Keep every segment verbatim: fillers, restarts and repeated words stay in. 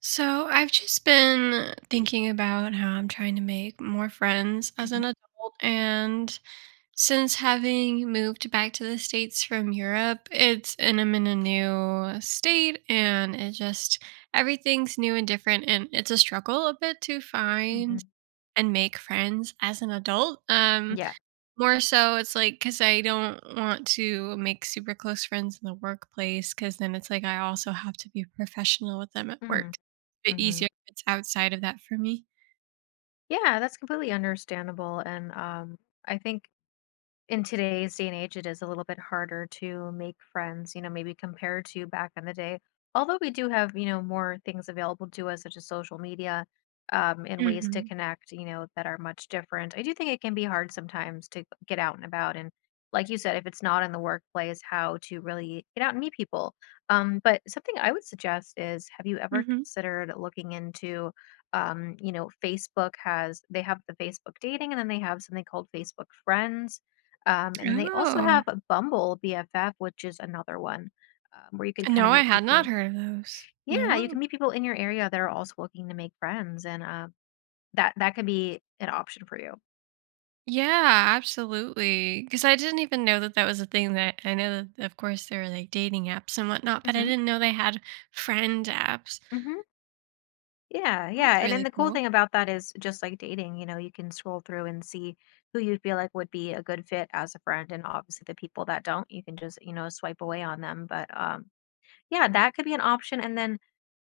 So I've just been thinking about how I'm trying to make more friends as Mhm, an adult. And since having moved back to the States from Europe, it's and I'm in a new state and it just everything's new and different and it's a struggle a bit to find mhm. and make friends as an adult. Um Yeah. More so, it's like because I don't want to make super close friends in the workplace because then it's like I also have to be professional with them at work. Mhm, It's a bit mhm. easier if it's outside of that for me. Yeah, that's completely understandable, and, um, I think in today's day and age, it is a little bit harder to make friends, you know, maybe compared to back in the day. Although we do have, you know, more things available to us, such as social media um, and ways to Mhm, connect, you know, that are much different. I do think it can be hard sometimes to get out and about. And like you said, if it's not in the workplace, how to really get out and meet people. Um, but something I would suggest is, have you ever mhm. considered looking into, um, you know, Facebook has, they have the Facebook dating, and then they have something called Facebook friends um, and then they also have Oh, a Bumble B F F, which is another one um, where you can kind of no, I meet had people. not heard of those. Yeah, you can No. meet people in your area that are also looking to make friends, and uh, that that could be an option for you. Yeah, absolutely. Because I didn't even know that that was a thing. That I know that, of course, there are, like, dating apps and whatnot, but I Hmm. didn't know they had friend apps. Hmm. Yeah, yeah. That's And really and the cool cool. thing about that is, just like dating, you know, you can scroll through and see who you feel like would be a good fit as a friend, and obviously the people that don't, you can just, you know, swipe away on them. But um, yeah, that could be an option. And then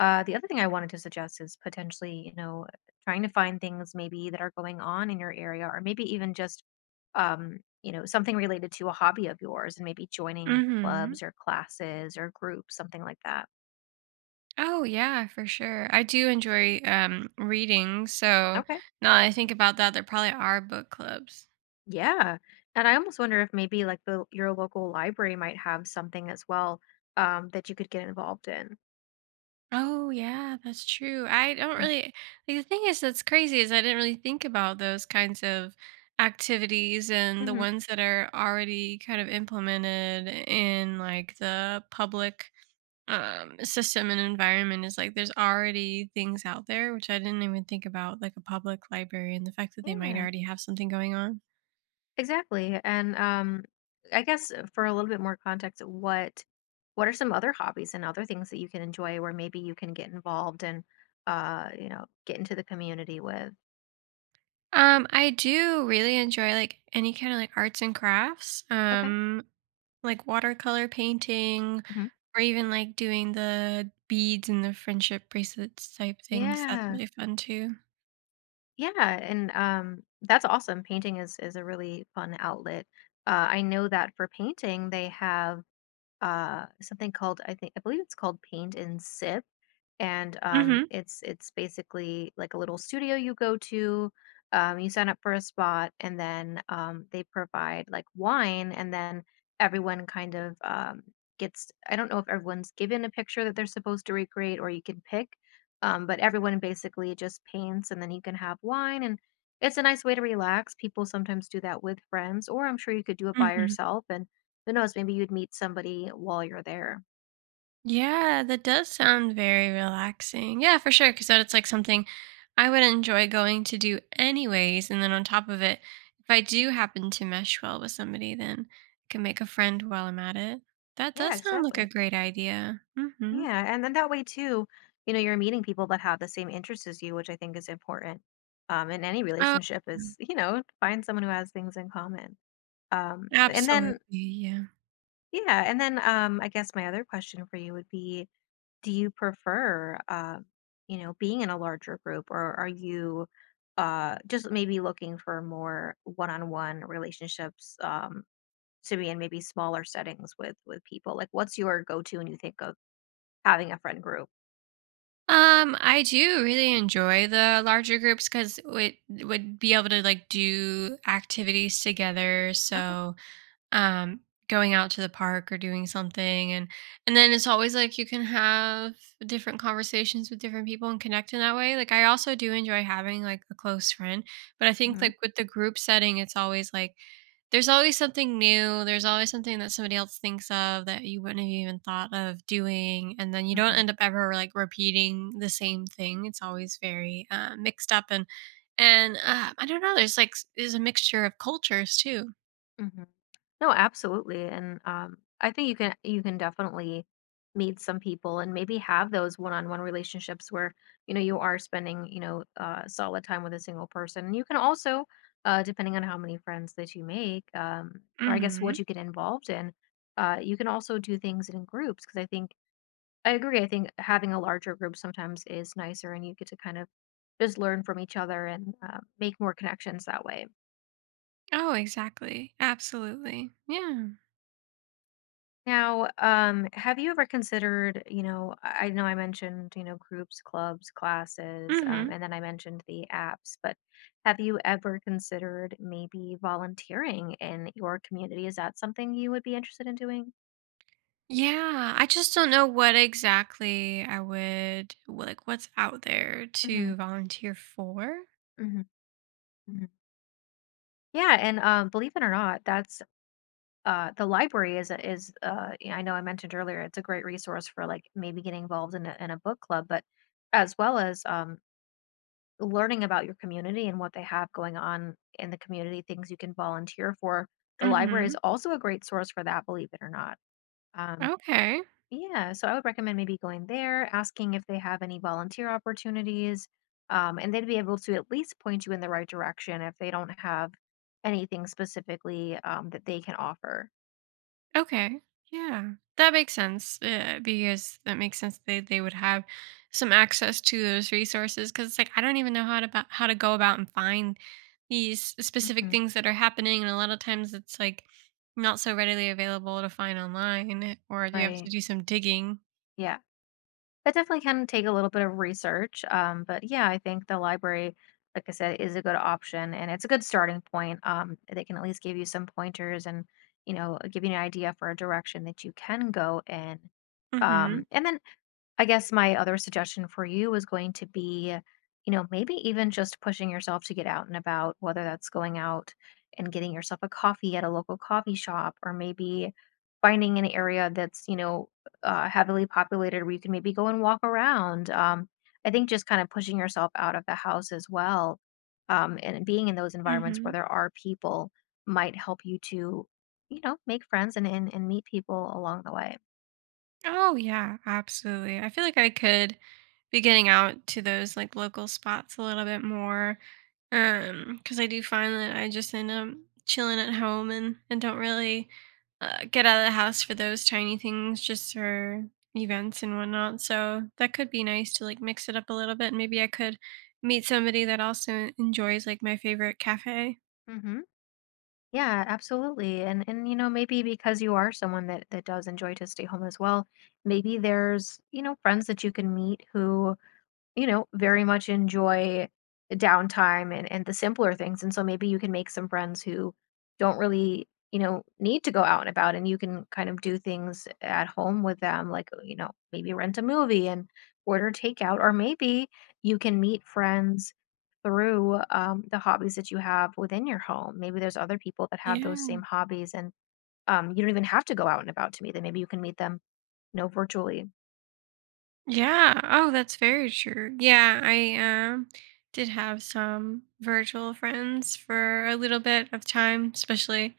Uh, the other thing I wanted to suggest is potentially, you know, trying to find things maybe that are going on in your area, or maybe even just, um, you know, something related to a hobby of yours, and maybe joining Mhm. clubs or classes or groups, something like that. Oh yeah, for sure. I do enjoy um reading, so Okay. now that I think about that, there probably are book clubs. Yeah. And I almost wonder if maybe like the your local library might have something as well um, that you could get involved in. Oh yeah, that's true. I don't really like, The thing is, that's crazy, is I didn't really think about those kinds of activities and the Mm-hmm. ones that are already kind of implemented in like the public um system and environment. Is like there's already things out there which I didn't even think about, like a public library, and the fact that they might Yeah. already have something going on. Exactly, and, um, I guess uh, for a little bit more context, what what are some other hobbies and other things that you can enjoy, where maybe you can get involved and, uh, you know, get into the community with? um I do really enjoy like any kind of like arts and crafts, Okay. um like watercolor painting, Mhm. or even like doing the beads and the friendship bracelets type things. That's Yeah. really fun too. Yeah, and, um, that's awesome. Painting is is a really fun outlet. Uh, I know that for painting, they have uh something called, i think i believe it's called paint and sip, and um Mm-hmm. it's it's basically like a little studio you go to. Um you sign up for a spot, and then um they provide like wine, and then everyone kind of um gets, I don't know if everyone's given a picture that they're supposed to recreate, or you can pick. Um but everyone basically just paints, and then you can have wine, and it's a nice way to relax. People sometimes do that with friends, or I'm sure you could do it by Mm-hmm. yourself. And who knows? Maybe you'd meet somebody while you're there. Yeah, that does sound very relaxing. Yeah, for sure. Because that, it's like something I would enjoy going to do anyways. And then on top of it, if I do happen to mesh well with somebody, then I can make a friend while I'm at it. That Yeah, does sound like a exactly. great idea. Mm-hmm. Yeah, and then that way too, you know, you're meeting people that have the same interests as you, which I think is important. Um, in any Oh, relationship yeah. is, you know, find someone who has things in common. Um, and Absolutely. then Yeah. yeah, and then um, I guess my other question for you would be, do you prefer, uh, you know, being in a larger group, or are you uh, just maybe looking for more one-on-one relationships? Um, to be in maybe smaller settings with with people? Like, what's your go-to when you think of having a friend group? Um, I do really enjoy the larger groups because it would be able to like do activities together. Okay. So um going out to the park or doing something, and and then it's always like you can have different conversations with different people and connect in that way. Like I also do enjoy having like a close friend, but I think Hmm. like with the group setting, it's always like there's always something new. There's always something that somebody else thinks of that you wouldn't have even thought of doing, and then you don't Hmm. end up ever like repeating the same thing. It's always very uh, mixed up, and and uh, I don't know, there's like s- there's a mixture of cultures too. Hmm. No, absolutely. And um, I think you can you can definitely meet some people and maybe have those one-on-one relationships where you know you are spending, you know, uh, solid time with a single person. And you can also, uh, depending on how many friends that you make, um, or I guess what you get involved in, uh, you can also do things in groups, because I think I agree. I think having a larger group sometimes is nicer, and you get to kind of just learn from each other and uh, make more connections that way. Oh, exactly. Absolutely. Yeah. Now, um, have you ever considered, you know, I I know I mentioned, you know, groups, clubs, classes, um, Hmm. and then I mentioned the apps, but have you ever considered maybe volunteering in your community? Is that something you would be interested in doing? Yeah. I just don't know what exactly I would like, what's out there Hmm. to volunteer for. Hmm. Hmm. Yeah, and um, believe it or not, that's uh, the library is a is uh, yeah, I know I mentioned earlier it's a great resource for like maybe getting involved in a, in a book club, but as well as um, learning about your community and what they have going on in the community, things you can volunteer for. The library is Hmm. also a great source for that, believe it or not. Um, Okay. yeah, so I would recommend maybe going there, asking if they have any volunteer opportunities, um, and they'd be able to at least point you in the right direction if they don't have anything specifically um, that they can offer. Okay. Yeah. That makes sense, uh, because that makes sense. They they would have some access to those resources, cuz it's like I don't even know how to about, how to go about and find these specific Hmm. things that are happening, and a lot of times it's like not so readily available to find online, or you have Right. to do some digging. Yeah, that definitely can take a little bit of research. Um, but yeah, I think the library, like I said, is a good option, and it's a good starting point. Um, they can at least give you some pointers, and, you know, give you an idea for a direction that you can go in. Um, Mhm. and then I guess my other suggestion for you is going to be, you know, maybe even just pushing yourself to get out and about, whether that's going out and getting yourself a coffee at a local coffee shop, or maybe finding an area that's, you know, uh, heavily populated, where you can maybe go and walk around. Um, I think just kind of pushing yourself out of the house as well, um, and being in those environments where Mhm. there are people might help you to, you know, make friends and and, and meet people along the way. Oh yeah, absolutely. I feel like I could be getting out to those like local spots a little bit more. Um, because I do find that I just end up chilling at home and and don't really uh, get out of the house for those tiny things, just for events and whatnot. So that could be nice to like mix it up a little bit. Maybe I could meet somebody that also enjoys like my favorite cafe. Hmm. Yeah, absolutely. And and you know, maybe because you are someone that that does enjoy to stay home as well, maybe there's, you know, friends that you can meet who, you know, very much enjoy downtime and, and the simpler things. And so maybe you can make some friends who don't really, you know, need to go out and about, and you can kind of do things at home with them, like, uh, you know, maybe rent a movie and order takeout, or maybe you can meet friends through um, the hobbies that you have within your home. Maybe there's other people that have those Yeah. same hobbies, and um, you don't even have to go out and about to meet them. Maybe you can meet them, you know, virtually. Yeah. Oh, that's very true. Yeah, I um did have some virtual friends for a little bit of time, especially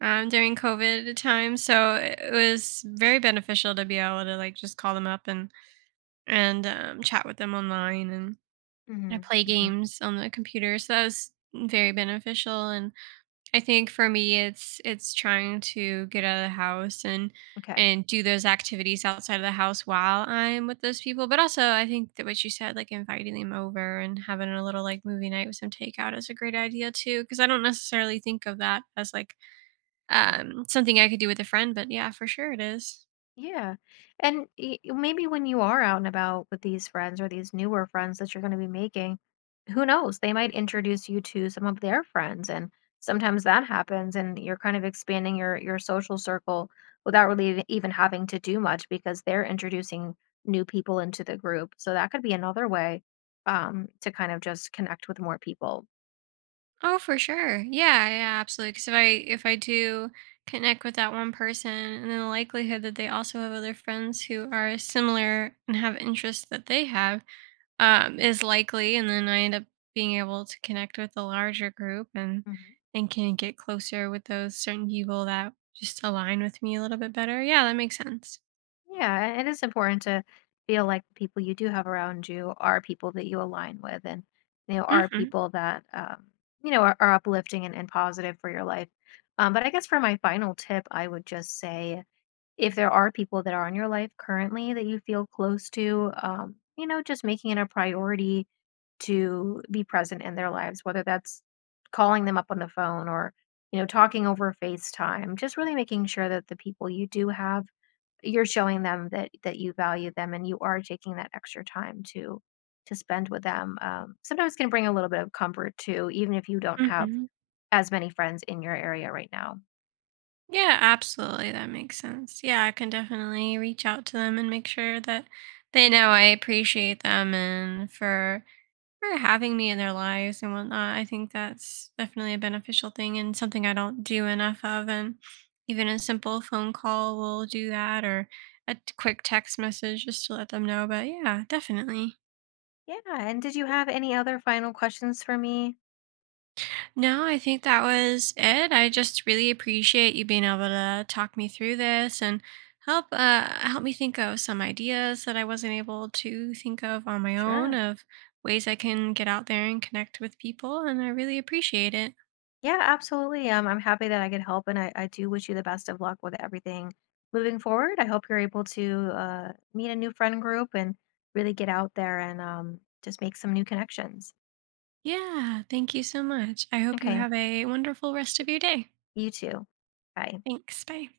um, during COVID time. So it was very beneficial to be able to like just call them up and and um, chat with them online, and uh, Hmm. play Hmm. games on the computer. So that was very beneficial. And I think for me it's it's trying to get out of the house and Okay. and do those activities outside of the house while I'm with those people. But also I think that what you said, like inviting them over and having a little like movie night with some takeout, is a great idea too. Cause I don't necessarily think of that as like um something I could do with a friend, but yeah, for sure it is. Yeah. And y- maybe when you are out and about with these friends or these newer friends that you're going to be making, who knows? They might introduce you to some of their friends, and sometimes that happens, and you're kind of expanding your your social circle without really even even having to do much, because they're introducing new people into the group. So that could be another way um to kind of just connect with more people. Oh, for sure. Yeah, yeah, absolutely. Because if I if I do connect with that one person, and then the likelihood that they also have other friends who are similar and have interests that they have, um, is likely, and then I end up being able to connect with a larger group, and Mhm. and can get closer with those certain people that just align with me a little bit better. Yeah, that makes sense. Yeah, and it's important to feel like the people you do have around you are people that you align with, and you know are Mhm. people that um, you know are, are uplifting and, and positive for your life. Um, but I guess for my final tip, I would just say, if there are people that are in your life currently that you feel close to, um, you know, just making it a priority to be present in their lives, whether that's calling them up on the phone or, you know, talking over FaceTime, just really making sure that the people you do have, you're showing them that that you value them, and you are taking that extra time to to spend with them. Um, sometimes can bring a little bit of comfort too, even if you don't have Mhm. as many friends in your area right now. Yeah, absolutely, that makes sense. Yeah, I can definitely reach out to them and make sure that they know I appreciate them, and for for having me in their lives and whatnot. I think that's definitely a beneficial thing, and something I don't do enough of. And even a simple phone call will do that, or a t- quick text message just to let them know. But yeah, definitely. Yeah. And did you have any other final questions for me? No, I think that was it. I just really appreciate you being able to talk me through this and help uh, help me think of some ideas that I wasn't able to think of on my own, Sure. of ways I can get out there and connect with people. And I really appreciate it. Yeah, absolutely. Um, I'm happy that I could help, and I, I do wish you the best of luck with everything moving forward. I hope you're able to uh, meet a new friend group and really get out there and um, just make some new connections. Yeah, thank you so much. I hope you Okay. have a wonderful rest of your day. You too. Bye. Thanks. Bye.